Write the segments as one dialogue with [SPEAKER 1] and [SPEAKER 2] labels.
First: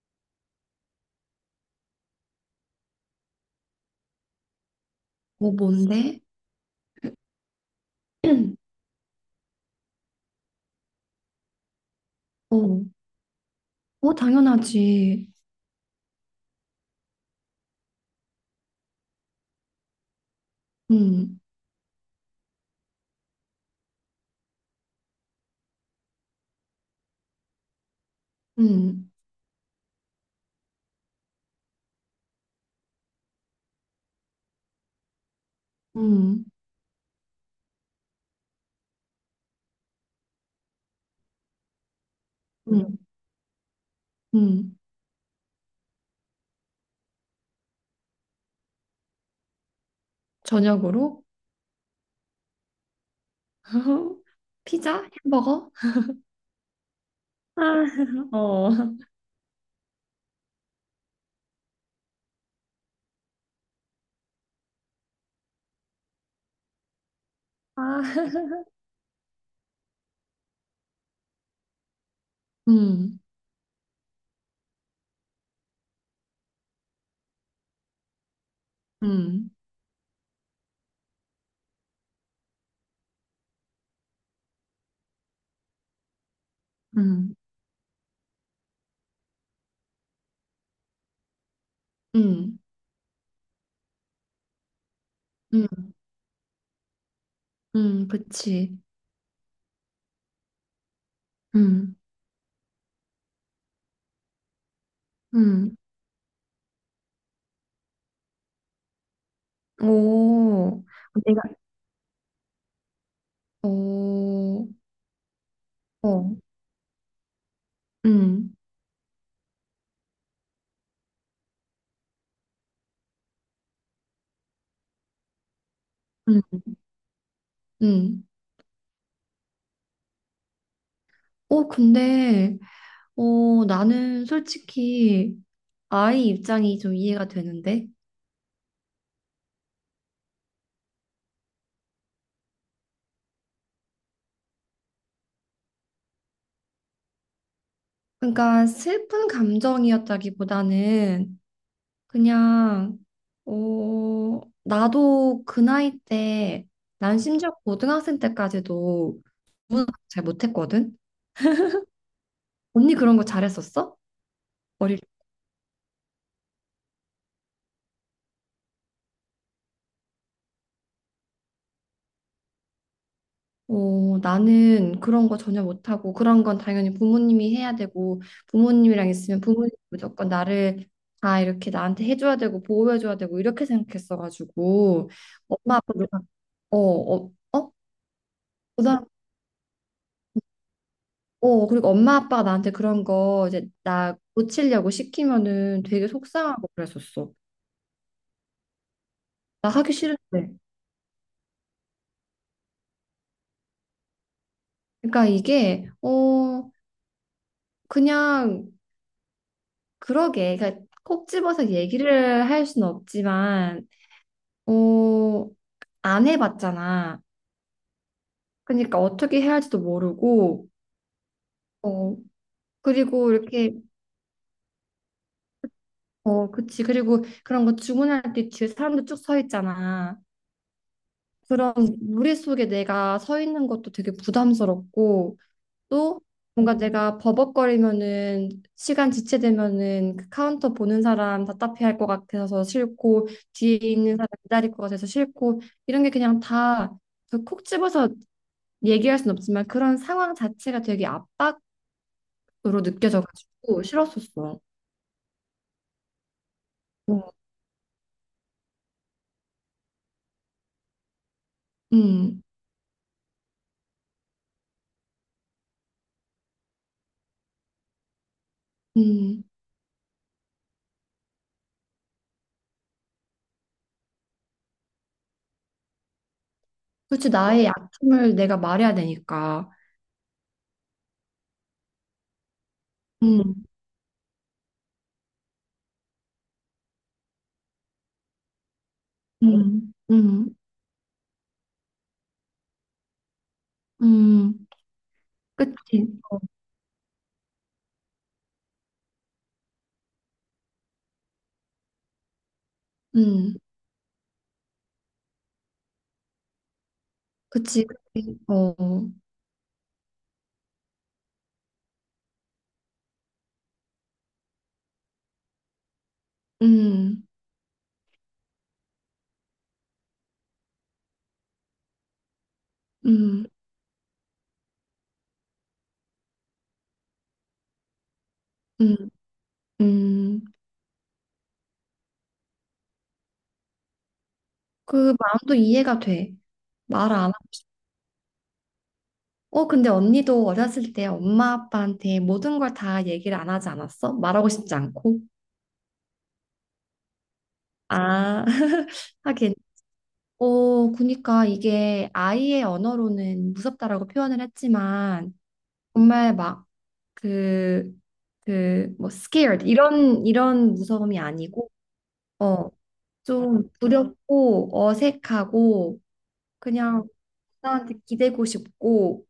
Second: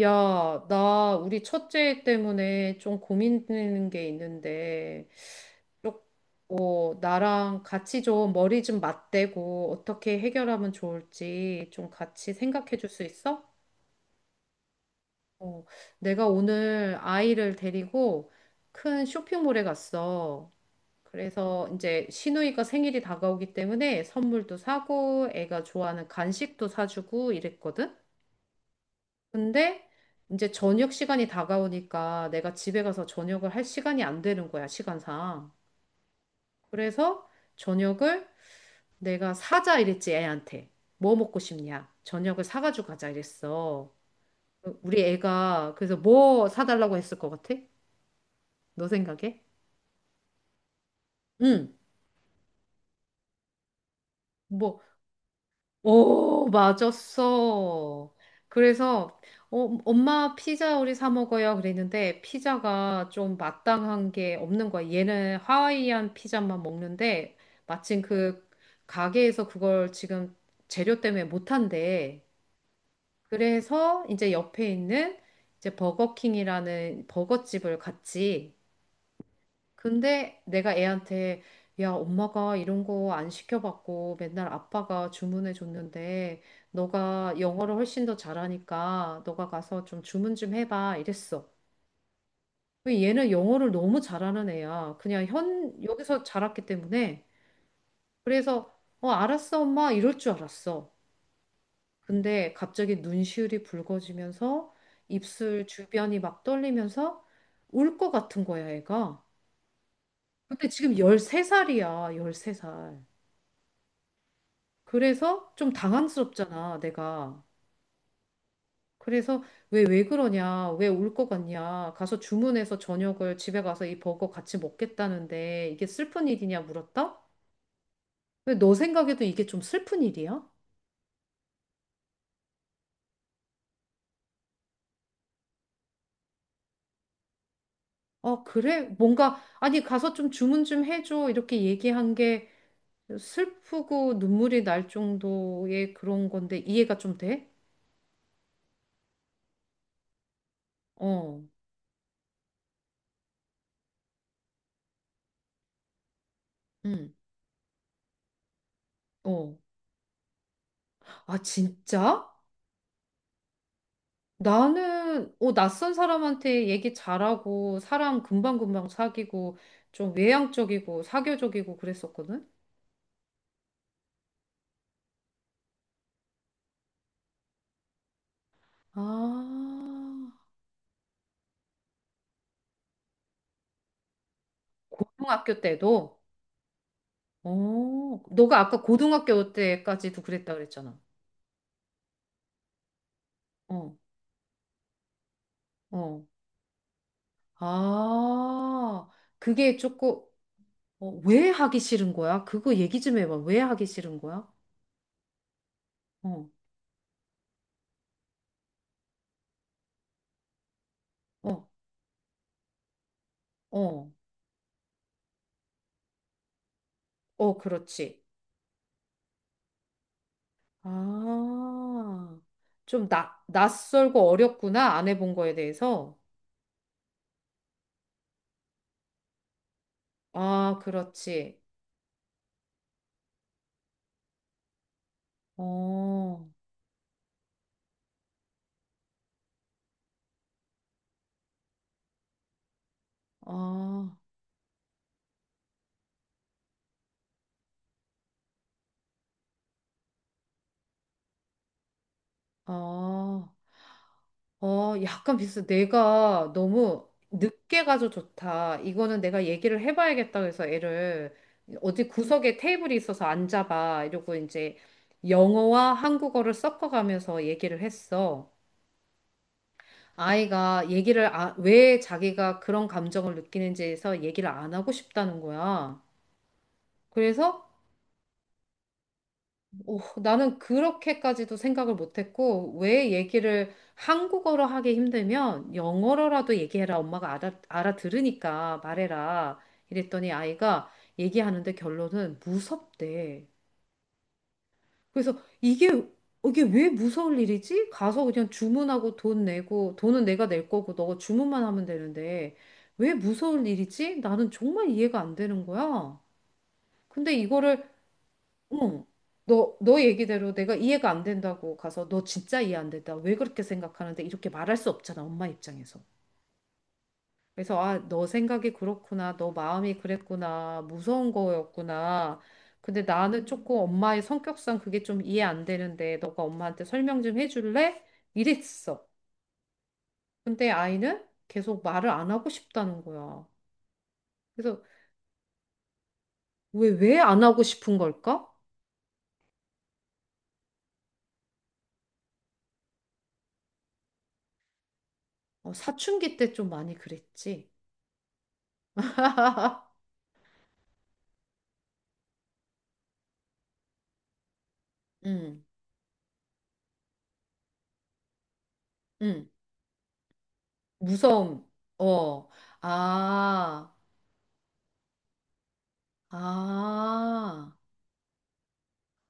[SPEAKER 1] 야, 나 우리 첫째 때문에 좀 고민되는 게 있는데,
[SPEAKER 2] 어, 뭔데?
[SPEAKER 1] 어, 나랑 같이 좀 머리 좀 맞대고 어떻게 해결하면 좋을지 좀 같이 생각해
[SPEAKER 2] 어,
[SPEAKER 1] 줄 수 있어?
[SPEAKER 2] 어, 당연하지.
[SPEAKER 1] 어, 내가 오늘 아이를 데리고 큰 쇼핑몰에 갔어.
[SPEAKER 2] 음,
[SPEAKER 1] 그래서 이제 시누이가 생일이 다가오기 때문에 선물도 사고 애가 좋아하는 간식도 사주고 이랬거든?
[SPEAKER 2] 음,
[SPEAKER 1] 근데 이제 저녁 시간이 다가오니까 내가 집에 가서 저녁을 할 시간이 안 되는 거야, 시간상.
[SPEAKER 2] 음,
[SPEAKER 1] 그래서 저녁을 내가 사자 이랬지, 애한테. 뭐 먹고 싶냐? 저녁을 사가지고
[SPEAKER 2] 음,
[SPEAKER 1] 가자 이랬어.
[SPEAKER 2] 음.
[SPEAKER 1] 우리 애가 그래서 뭐 사달라고 했을 것 같아? 너 생각에?
[SPEAKER 2] 저녁으로?
[SPEAKER 1] 응. 뭐,
[SPEAKER 2] 피자? 햄버거?
[SPEAKER 1] 오,
[SPEAKER 2] 아,
[SPEAKER 1] 맞았어.
[SPEAKER 2] 어.
[SPEAKER 1] 그래서 어, 엄마 피자 우리 사 먹어요 그랬는데 피자가 좀 마땅한 게 없는 거야. 얘는 하와이안 피자만 먹는데 마침
[SPEAKER 2] 아,
[SPEAKER 1] 그 가게에서 그걸 지금 재료 때문에 못 한대.
[SPEAKER 2] 음,
[SPEAKER 1] 그래서 이제 옆에 있는 이제 버거킹이라는 버거집을 갔지.
[SPEAKER 2] 음,
[SPEAKER 1] 근데 내가 애한테 야, 엄마가 이런 거 안 시켜봤고 맨날 아빠가 주문해 줬는데 너가
[SPEAKER 2] 음,
[SPEAKER 1] 영어를 훨씬 더 잘하니까 너가 가서 좀 주문 좀 해봐 이랬어.
[SPEAKER 2] 음,
[SPEAKER 1] 근데 얘는 영어를 너무 잘하는 애야. 그냥 현
[SPEAKER 2] 음,
[SPEAKER 1] 여기서 자랐기 때문에 그래서
[SPEAKER 2] 그치.
[SPEAKER 1] 어 알았어 엄마 이럴 줄 알았어.
[SPEAKER 2] 음,
[SPEAKER 1] 근데 갑자기 눈시울이 붉어지면서 입술
[SPEAKER 2] 음.
[SPEAKER 1] 주변이 막 떨리면서 울 것 같은 거야, 애가. 근데
[SPEAKER 2] 오,
[SPEAKER 1] 지금
[SPEAKER 2] 내가,
[SPEAKER 1] 13살이야, 13살.
[SPEAKER 2] 오,
[SPEAKER 1] 그래서 좀
[SPEAKER 2] 어,
[SPEAKER 1] 당황스럽잖아, 내가.
[SPEAKER 2] 음,
[SPEAKER 1] 그래서 왜 그러냐, 왜 올 것 같냐, 가서 주문해서 저녁을 집에 가서 이 버거 같이 먹겠다는데 이게 슬픈 일이냐
[SPEAKER 2] 음,
[SPEAKER 1] 물었다?
[SPEAKER 2] 음.
[SPEAKER 1] 왜 너 생각에도 이게 좀 슬픈 일이야?
[SPEAKER 2] 어, 근데, 나는 솔직히, 아이 입장이 좀 이해가 되는데.
[SPEAKER 1] 어, 그래? 뭔가, 아니, 가서 좀 주문 좀 해줘. 이렇게 얘기한 게 슬프고 눈물이 날 정도의 그런 건데 이해가 좀 돼?
[SPEAKER 2] 그러니까 슬픈 감정이었다기보다는
[SPEAKER 1] 어,
[SPEAKER 2] 그냥 나도 그 나이 때
[SPEAKER 1] 응,
[SPEAKER 2] 난 심지어 고등학생 때까지도
[SPEAKER 1] 어.
[SPEAKER 2] 구문을 잘 못했거든.
[SPEAKER 1] 아, 진짜?
[SPEAKER 2] 언니 그런 거 잘했었어? 어릴
[SPEAKER 1] 나는 어, 낯선 사람한테 얘기 잘하고 사람 금방금방 사귀고 좀 외향적이고 사교적이고 그랬었거든.
[SPEAKER 2] 나는 그런 거 전혀 못하고 그런 건 당연히 부모님이 해야 되고
[SPEAKER 1] 아,
[SPEAKER 2] 부모님이랑 있으면 부모님 무조건 나를 다 이렇게 나한테 해줘야 되고 보호해줘야 되고 이렇게 생각했어가지고
[SPEAKER 1] 고등학교
[SPEAKER 2] 엄마
[SPEAKER 1] 때도?
[SPEAKER 2] 아빠가 어, 어, 어?
[SPEAKER 1] 어, 너가 아까
[SPEAKER 2] 그 사람-
[SPEAKER 1] 고등학교 때까지도 그랬다 그랬잖아.
[SPEAKER 2] 어, 그리고 엄마 아빠가 나한테 그런 거 이제
[SPEAKER 1] 어,
[SPEAKER 2] 나 고치려고 시키면은 되게
[SPEAKER 1] 어.
[SPEAKER 2] 속상하고 그랬었어.
[SPEAKER 1] 아,
[SPEAKER 2] 나
[SPEAKER 1] 그게
[SPEAKER 2] 하기
[SPEAKER 1] 조금
[SPEAKER 2] 싫은데.
[SPEAKER 1] 어, 왜 하기 싫은 거야? 그거 얘기 좀 해봐. 왜 하기 싫은 거야?
[SPEAKER 2] 그러니까 이게
[SPEAKER 1] 어,
[SPEAKER 2] 그냥 그러게. 그러니까 콕
[SPEAKER 1] 어,
[SPEAKER 2] 집어서 얘기를 할 수는 없지만
[SPEAKER 1] 어,
[SPEAKER 2] 어 안 해봤잖아.
[SPEAKER 1] 어, 그렇지.
[SPEAKER 2] 그러니까 어떻게 해야 할지도 모르고, 어,
[SPEAKER 1] 아, 좀
[SPEAKER 2] 그리고 이렇게,
[SPEAKER 1] 낯설고 어렵구나. 안 해본 거에 대해서.
[SPEAKER 2] 어, 그치. 그리고 그런 거 주문할 때 뒤에 사람도 쭉 서 있잖아.
[SPEAKER 1] 아, 그렇지.
[SPEAKER 2] 그런 무리 속에 내가 서 있는 것도 되게 부담스럽고, 또
[SPEAKER 1] 어,
[SPEAKER 2] 뭔가 내가 버벅거리면은, 시간 지체되면은 그 카운터 보는 사람 답답해 할 것 같아서 싫고, 뒤에 있는
[SPEAKER 1] 아,
[SPEAKER 2] 사람 기다릴 것 같아서 싫고, 이런 게 그냥 다 그 콕 집어서 얘기할 순 없지만 그런 상황 자체가 되게 압박 으로
[SPEAKER 1] 아,
[SPEAKER 2] 느껴져가지고 싫었었어.
[SPEAKER 1] 어, 약간 비슷해. 내가 너무
[SPEAKER 2] 어,
[SPEAKER 1] 늦게 가서 좋다. 이거는 내가 얘기를 해봐야겠다. 그래서 애를 어디
[SPEAKER 2] 음,
[SPEAKER 1] 구석에 테이블이 있어서 앉아봐. 이러고 이제 영어와 한국어를 섞어가면서 얘기를 했어.
[SPEAKER 2] 음.
[SPEAKER 1] 아이가 얘기를 왜 자기가 그런 감정을 느끼는지에서 얘기를 안 하고 싶다는 거야.
[SPEAKER 2] 그렇지,
[SPEAKER 1] 그래서
[SPEAKER 2] 나의 약점을 내가 말해야 되니까.
[SPEAKER 1] 어, 나는 그렇게까지도 생각을 못했고 왜
[SPEAKER 2] 음,
[SPEAKER 1] 얘기를 한국어로 하기 힘들면 영어로라도 얘기해라. 엄마가 알아들으니까 말해라.
[SPEAKER 2] 음,
[SPEAKER 1] 이랬더니
[SPEAKER 2] 음,
[SPEAKER 1] 아이가 얘기하는데 결론은 무섭대.
[SPEAKER 2] 음.
[SPEAKER 1] 그래서 이게
[SPEAKER 2] 그치,
[SPEAKER 1] 이게 왜 무서울 일이지? 가서 그냥 주문하고 돈 내고 돈은 내가 낼 거고 너가 주문만 하면 되는데 왜
[SPEAKER 2] 음,
[SPEAKER 1] 무서울 일이지? 나는 정말 이해가 안 되는 거야. 근데
[SPEAKER 2] 그치,
[SPEAKER 1] 이거를
[SPEAKER 2] 그치. 어,
[SPEAKER 1] 응, 너 얘기대로 내가 이해가 안 된다고 가서 너 진짜 이해 안 된다. 왜 그렇게 생각하는데 이렇게 말할 수 없잖아. 엄마 입장에서.
[SPEAKER 2] 음,
[SPEAKER 1] 그래서 아, 너 생각이 그렇구나. 너 마음이 그랬구나. 무서운 거였구나. 근데 나는
[SPEAKER 2] 음,
[SPEAKER 1] 조금 엄마의 성격상 그게 좀 이해 안 되는데 너가 엄마한테 설명 좀 해줄래?
[SPEAKER 2] 음,
[SPEAKER 1] 이랬어.
[SPEAKER 2] 음.
[SPEAKER 1] 근데 아이는 계속 말을 안 하고 싶다는 거야. 그래서
[SPEAKER 2] 그 마음도 이해가 돼.
[SPEAKER 1] 왜,
[SPEAKER 2] 말
[SPEAKER 1] 왜
[SPEAKER 2] 안 하고
[SPEAKER 1] 안 하고
[SPEAKER 2] 싶어.
[SPEAKER 1] 싶은 걸까?
[SPEAKER 2] 어, 근데 언니도 어렸을 때 엄마 아빠한테 모든 걸 다 얘기를 안 하지 않았어? 말하고 싶지 않고.
[SPEAKER 1] 어, 사춘기 때 좀 많이 그랬지.
[SPEAKER 2] 아, 하긴. 어, 그니까 이게 아이의 언어로는 무섭다라고 표현을 했지만
[SPEAKER 1] 응,
[SPEAKER 2] 정말 막 그, 그, 뭐,
[SPEAKER 1] 응.
[SPEAKER 2] scared 이런 무서움이
[SPEAKER 1] 무서움.
[SPEAKER 2] 아니고,
[SPEAKER 1] 어.
[SPEAKER 2] 어, 좀
[SPEAKER 1] 아,
[SPEAKER 2] 두렵고 어색하고 그냥
[SPEAKER 1] 아,
[SPEAKER 2] 나한테 기대고 싶고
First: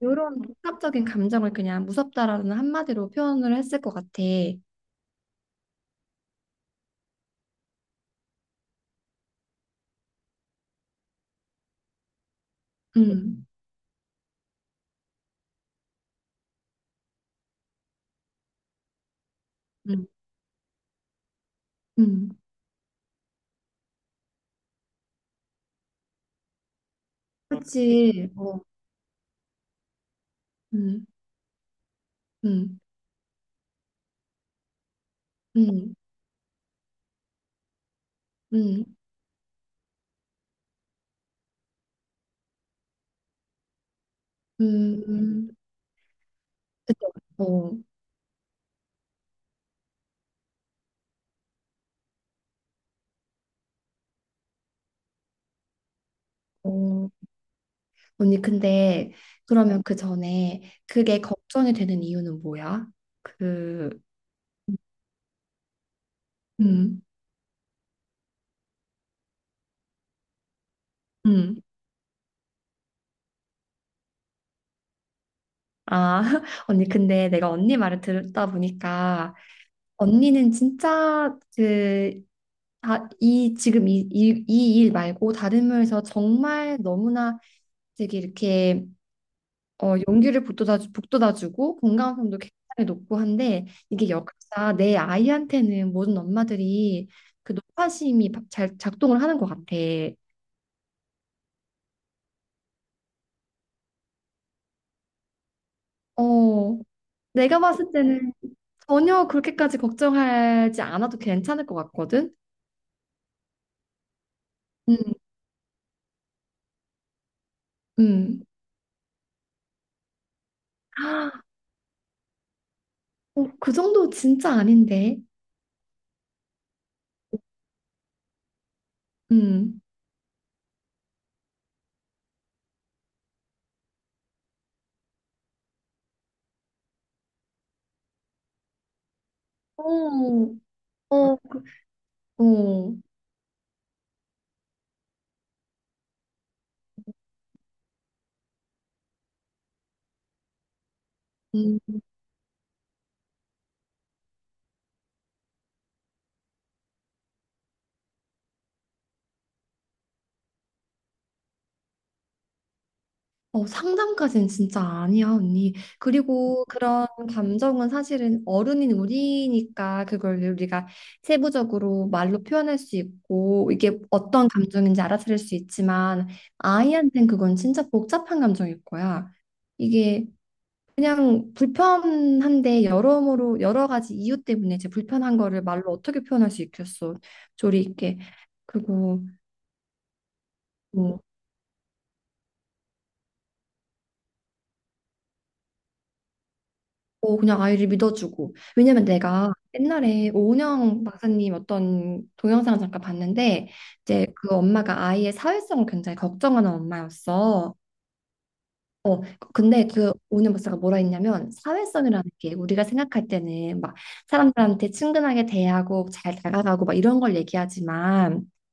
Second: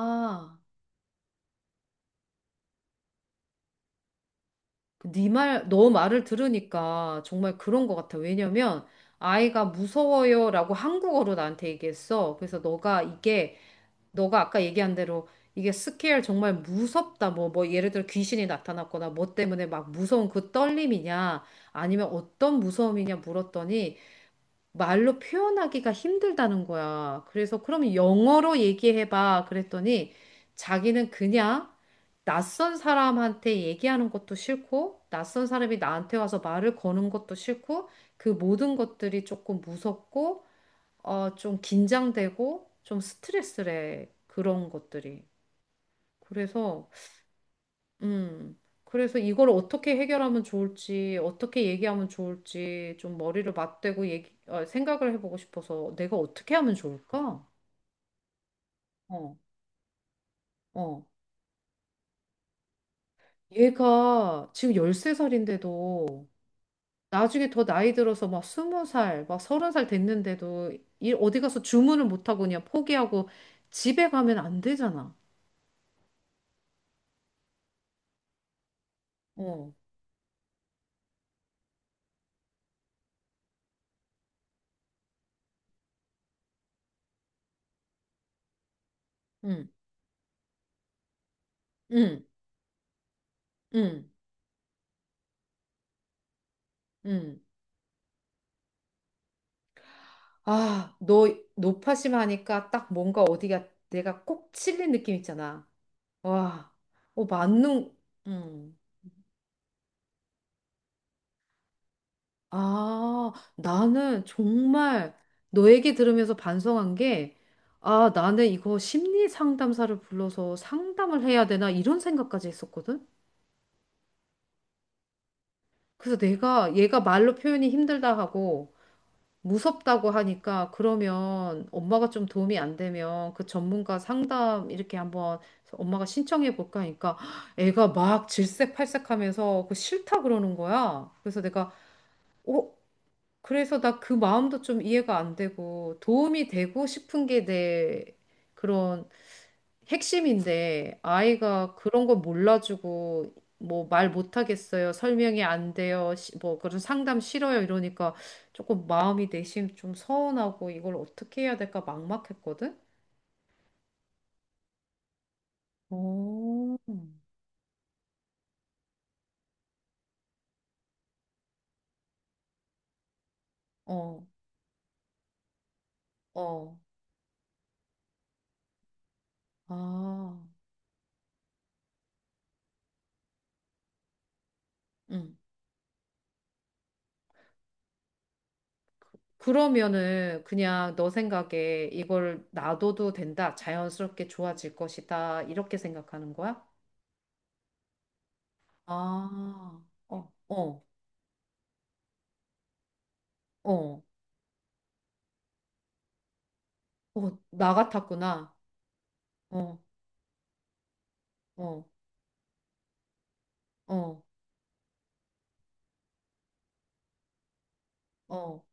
[SPEAKER 2] 이런 복합적인 감정을 그냥 무섭다라는 한마디로 표현을 했을 것 같아.
[SPEAKER 1] 너 말을 들으니까 정말 그런 것 같아. 왜냐면 아이가 무서워요라고 한국어로 나한테 얘기했어. 그래서 너가
[SPEAKER 2] 음,
[SPEAKER 1] 이게 너가 아까 얘기한 대로 이게 스케일 정말 무섭다. 뭐 예를 들어 귀신이 나타났거나 뭐 때문에 막
[SPEAKER 2] 음,
[SPEAKER 1] 무서운 그 떨림이냐 아니면
[SPEAKER 2] 음.
[SPEAKER 1] 어떤 무서움이냐 물었더니 말로 표현하기가 힘들다는 거야. 그래서 그럼
[SPEAKER 2] 그렇지.
[SPEAKER 1] 영어로
[SPEAKER 2] 어,
[SPEAKER 1] 얘기해봐. 그랬더니
[SPEAKER 2] 음,
[SPEAKER 1] 자기는 그냥 낯선
[SPEAKER 2] 음,
[SPEAKER 1] 사람한테 얘기하는 것도 싫고, 낯선 사람이
[SPEAKER 2] 음,
[SPEAKER 1] 나한테 와서 말을 거는 것도 싫고, 그 모든
[SPEAKER 2] 음,
[SPEAKER 1] 것들이 조금 무섭고, 어, 좀 긴장되고, 좀 스트레스래. 그런
[SPEAKER 2] 음,
[SPEAKER 1] 것들이.
[SPEAKER 2] 음.
[SPEAKER 1] 그래서
[SPEAKER 2] 그쵸. 어.
[SPEAKER 1] 음. 그래서 이걸 어떻게 해결하면 좋을지, 어떻게 얘기하면 좋을지 좀 머리를 맞대고 얘기, 어, 생각을 해보고 싶어서 내가 어떻게 하면
[SPEAKER 2] 어,
[SPEAKER 1] 좋을까?
[SPEAKER 2] 언니, 근데 응.
[SPEAKER 1] 어,
[SPEAKER 2] 그러면 그 전에
[SPEAKER 1] 어.
[SPEAKER 2] 그게 걱정이 되는 이유는 뭐야? 그,
[SPEAKER 1] 얘가 지금 13살인데도
[SPEAKER 2] 음,
[SPEAKER 1] 나중에 더 나이 들어서 막 20살, 막 30살 됐는데도 일 어디 가서
[SPEAKER 2] 음.
[SPEAKER 1] 주문을 못하고 그냥 포기하고 집에 가면 안 되잖아.
[SPEAKER 2] 아, 언니, 근데 내가 언니 말을 들다 보니까
[SPEAKER 1] 어,
[SPEAKER 2] 언니는 진짜 아, 지금 이 일 말고 다른 면에서 정말 너무나 되게 이렇게
[SPEAKER 1] 응,
[SPEAKER 2] 용기를 북돋아주고
[SPEAKER 1] 응,
[SPEAKER 2] 건강성도 굉장히 높고 한데
[SPEAKER 1] 응,
[SPEAKER 2] 이게 역사 내 아이한테는 모든 엄마들이
[SPEAKER 1] 응.
[SPEAKER 2] 그 노파심이 잘 작동을 하는 것 같아.
[SPEAKER 1] 아, 너 노파심하니까 딱 뭔가 어디가 내가 꼭 찔린 느낌 있잖아. 와,
[SPEAKER 2] 어,
[SPEAKER 1] 어,
[SPEAKER 2] 내가 봤을 때는
[SPEAKER 1] 음.
[SPEAKER 2] 전혀 그렇게까지 걱정하지 않아도 괜찮을 것 같거든.
[SPEAKER 1] 아, 나는
[SPEAKER 2] 음,
[SPEAKER 1] 정말 너 얘기 들으면서 반성한 게, 아,
[SPEAKER 2] 음.
[SPEAKER 1] 나는 이거 심리 상담사를 불러서 상담을
[SPEAKER 2] 아,
[SPEAKER 1] 해야 되나 이런 생각까지 했었거든?
[SPEAKER 2] 그 정도 진짜 아닌데.
[SPEAKER 1] 그래서 내가 얘가 말로 표현이 힘들다 하고,
[SPEAKER 2] 음.
[SPEAKER 1] 무섭다고 하니까 그러면 엄마가 좀 도움이 안 되면 그 전문가 상담 이렇게 한번 엄마가 신청해 볼까 하니까 애가 막 질색팔색하면서 그 싫다
[SPEAKER 2] 어,
[SPEAKER 1] 그러는 거야.
[SPEAKER 2] 어,
[SPEAKER 1] 그래서 내가 어
[SPEAKER 2] 어.
[SPEAKER 1] 그래서 나 그 마음도 좀 이해가 안 되고 도움이 되고 싶은 게 내 그런 핵심인데 아이가
[SPEAKER 2] 음.
[SPEAKER 1] 그런 거 몰라주고 뭐 말 못하겠어요. 설명이 안 돼요. 뭐 그런 상담 싫어요. 이러니까 조금 마음이 내심 좀 서운하고 이걸 어떻게 해야 될까 막막했거든.
[SPEAKER 2] 어, 상담까지는 진짜 아니야, 언니. 그리고
[SPEAKER 1] 오.
[SPEAKER 2] 그런 감정은 사실은 어른인 우리니까 그걸 우리가 세부적으로 말로 표현할 수 있고 이게
[SPEAKER 1] 어,
[SPEAKER 2] 어떤 감정인지 알아차릴 수 있지만
[SPEAKER 1] 어.
[SPEAKER 2] 아이한텐 그건 진짜 복잡한 감정일 거야. 이게
[SPEAKER 1] 아.
[SPEAKER 2] 그냥 불편한데 여러모로 여러 가지 이유 때문에 제 불편한
[SPEAKER 1] 음.
[SPEAKER 2] 거를 말로 어떻게 표현할 수 있겠어. 조리 있게. 그리고
[SPEAKER 1] 그러면은 그냥 너
[SPEAKER 2] 뭐
[SPEAKER 1] 생각에 이걸 놔둬도 된다. 자연스럽게 좋아질 것이다. 이렇게 생각하는 거야?
[SPEAKER 2] 그냥 아이를 믿어주고. 왜냐면 내가
[SPEAKER 1] 아.
[SPEAKER 2] 옛날에
[SPEAKER 1] 어, 어,
[SPEAKER 2] 오은영 박사님 어떤 동영상 잠깐 봤는데,
[SPEAKER 1] 어.
[SPEAKER 2] 이제 그 엄마가 아이의 사회성을 굉장히 걱정하는
[SPEAKER 1] 어, 나
[SPEAKER 2] 엄마였어.
[SPEAKER 1] 같았구나.
[SPEAKER 2] 어,
[SPEAKER 1] 어.
[SPEAKER 2] 근데 그 오은영 박사가 뭐라 했냐면,
[SPEAKER 1] 어,
[SPEAKER 2] 사회성이라는 게 우리가 생각할 때는 막
[SPEAKER 1] 어,
[SPEAKER 2] 사람들한테 친근하게 대하고 잘 다가가고 막 이런 걸 얘기하지만,
[SPEAKER 1] 어.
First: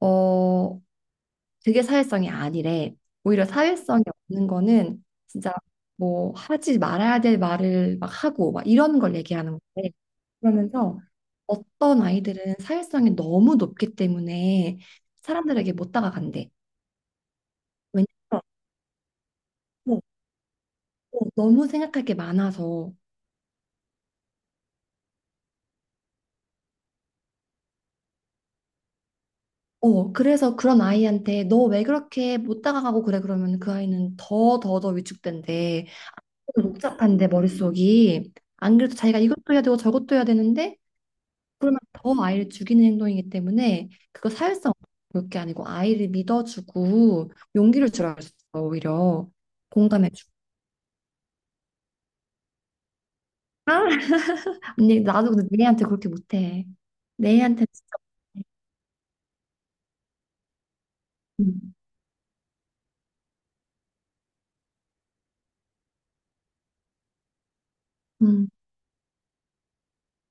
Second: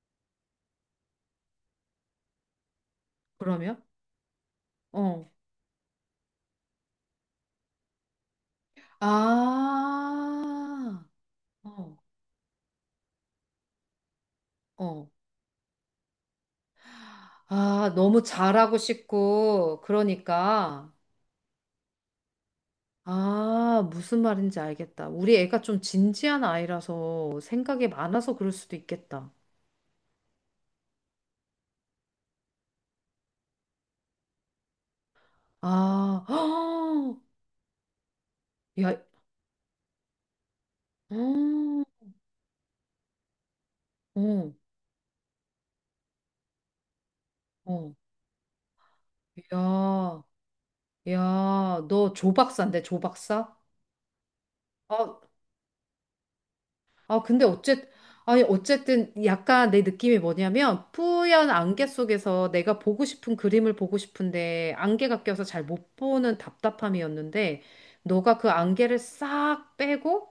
[SPEAKER 2] 어, 그게 사회성이 아니래. 오히려
[SPEAKER 1] 그러면?
[SPEAKER 2] 사회성이 없는 거는
[SPEAKER 1] 어,
[SPEAKER 2] 진짜 뭐 하지 말아야 될 말을 막 하고 막 이런 걸 얘기하는 건데 그러면서
[SPEAKER 1] 아, 어,
[SPEAKER 2] 어떤 아이들은 사회성이 너무 높기 때문에
[SPEAKER 1] 어.
[SPEAKER 2] 사람들에게 못 다가간대.
[SPEAKER 1] 아,
[SPEAKER 2] 왜냐면
[SPEAKER 1] 너무 잘하고 싶고,
[SPEAKER 2] 어,
[SPEAKER 1] 그러니까.
[SPEAKER 2] 너무 생각할 게 많아서.
[SPEAKER 1] 아, 무슨 말인지 알겠다. 우리 애가 좀 진지한 아이라서 생각이 많아서 그럴 수도 있겠다.
[SPEAKER 2] 어, 그래서 그런 아이한테 너 왜 그렇게 못 다가가고 그래? 그러면 그 아이는 더 더 더 위축된대.
[SPEAKER 1] 아,
[SPEAKER 2] 복잡한데 머릿속이. 안 그래도
[SPEAKER 1] 야,
[SPEAKER 2] 자기가 이것도 해야 되고 저것도 해야 되는데 그러면
[SPEAKER 1] 어,
[SPEAKER 2] 더 아이를 죽이는 행동이기 때문에 그거
[SPEAKER 1] 어,
[SPEAKER 2] 사회성 볼게 아니고 아이를 믿어주고 용기를
[SPEAKER 1] 어.
[SPEAKER 2] 주라 그랬어, 오히려
[SPEAKER 1] 야,
[SPEAKER 2] 공감해주고.
[SPEAKER 1] 야, 너 조박사인데, 조박사?
[SPEAKER 2] 아, 근데
[SPEAKER 1] 아,
[SPEAKER 2] 나도 근데 내한테 그렇게 못해.
[SPEAKER 1] 아, 근데
[SPEAKER 2] 내한테 진짜
[SPEAKER 1] 아니,
[SPEAKER 2] 못해.
[SPEAKER 1] 어쨌든 약간 내 느낌이 뭐냐면 뿌연
[SPEAKER 2] 음.
[SPEAKER 1] 안개 속에서 내가 보고 싶은 그림을 보고 싶은데 안개가 껴서 잘 못 보는 답답함이었는데 너가 그
[SPEAKER 2] 음.
[SPEAKER 1] 안개를 싹 빼고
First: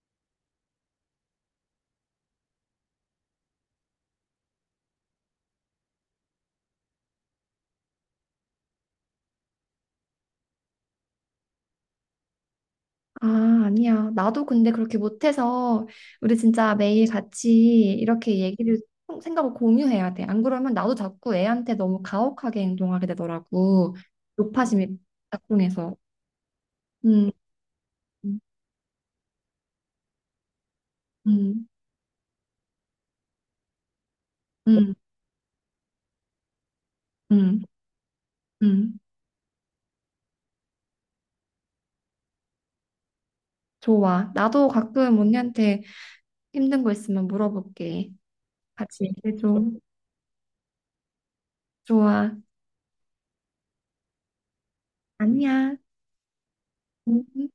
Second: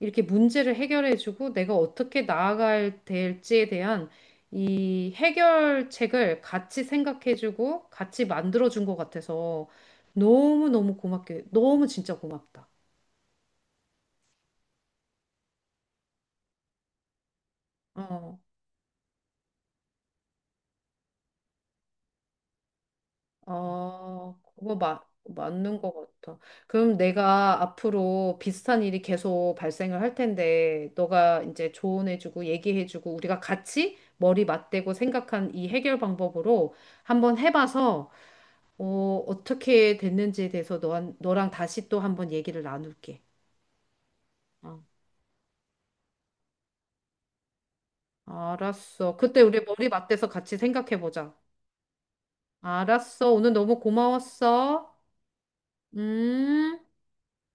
[SPEAKER 1] 이렇게 문제를 해결해주고 내가 어떻게 나아갈 될지에 대한 이 해결책을 같이 생각해주고 같이 만들어준 것 같아서 너무너무 고맙게, 너무 진짜 고맙다.
[SPEAKER 2] 아, 아니야. 나도 근데 그렇게 못해서 우리 진짜 매일 같이
[SPEAKER 1] 어.
[SPEAKER 2] 이렇게 얘기를 생각을 공유해야 돼. 안 그러면 나도 자꾸 애한테 너무 가혹하게 행동하게 되더라고.
[SPEAKER 1] 아, 그거
[SPEAKER 2] 높아심이
[SPEAKER 1] 맞는 것
[SPEAKER 2] 작동해서.
[SPEAKER 1] 같아. 그럼
[SPEAKER 2] 음,
[SPEAKER 1] 내가 앞으로
[SPEAKER 2] 음,
[SPEAKER 1] 비슷한 일이 계속 발생을 할 텐데, 너가
[SPEAKER 2] 음,
[SPEAKER 1] 이제 조언해주고 얘기해주고, 우리가 같이 머리 맞대고
[SPEAKER 2] 음,
[SPEAKER 1] 생각한 이 해결 방법으로 한번
[SPEAKER 2] 음.
[SPEAKER 1] 해봐서,
[SPEAKER 2] 음.
[SPEAKER 1] 어, 어떻게 됐는지에 대해서 너랑 다시 또 한번 얘기를 나눌게.
[SPEAKER 2] 좋아. 나도
[SPEAKER 1] 어,
[SPEAKER 2] 가끔 언니한테 힘든 거 있으면 물어볼게. 같이
[SPEAKER 1] 알았어. 그때 우리
[SPEAKER 2] 얘기해줘.
[SPEAKER 1] 머리 맞대서 같이 생각해보자.
[SPEAKER 2] 좋아.
[SPEAKER 1] 알았어. 오늘 너무 고마웠어.
[SPEAKER 2] 아니야.
[SPEAKER 1] 음.
[SPEAKER 2] 음.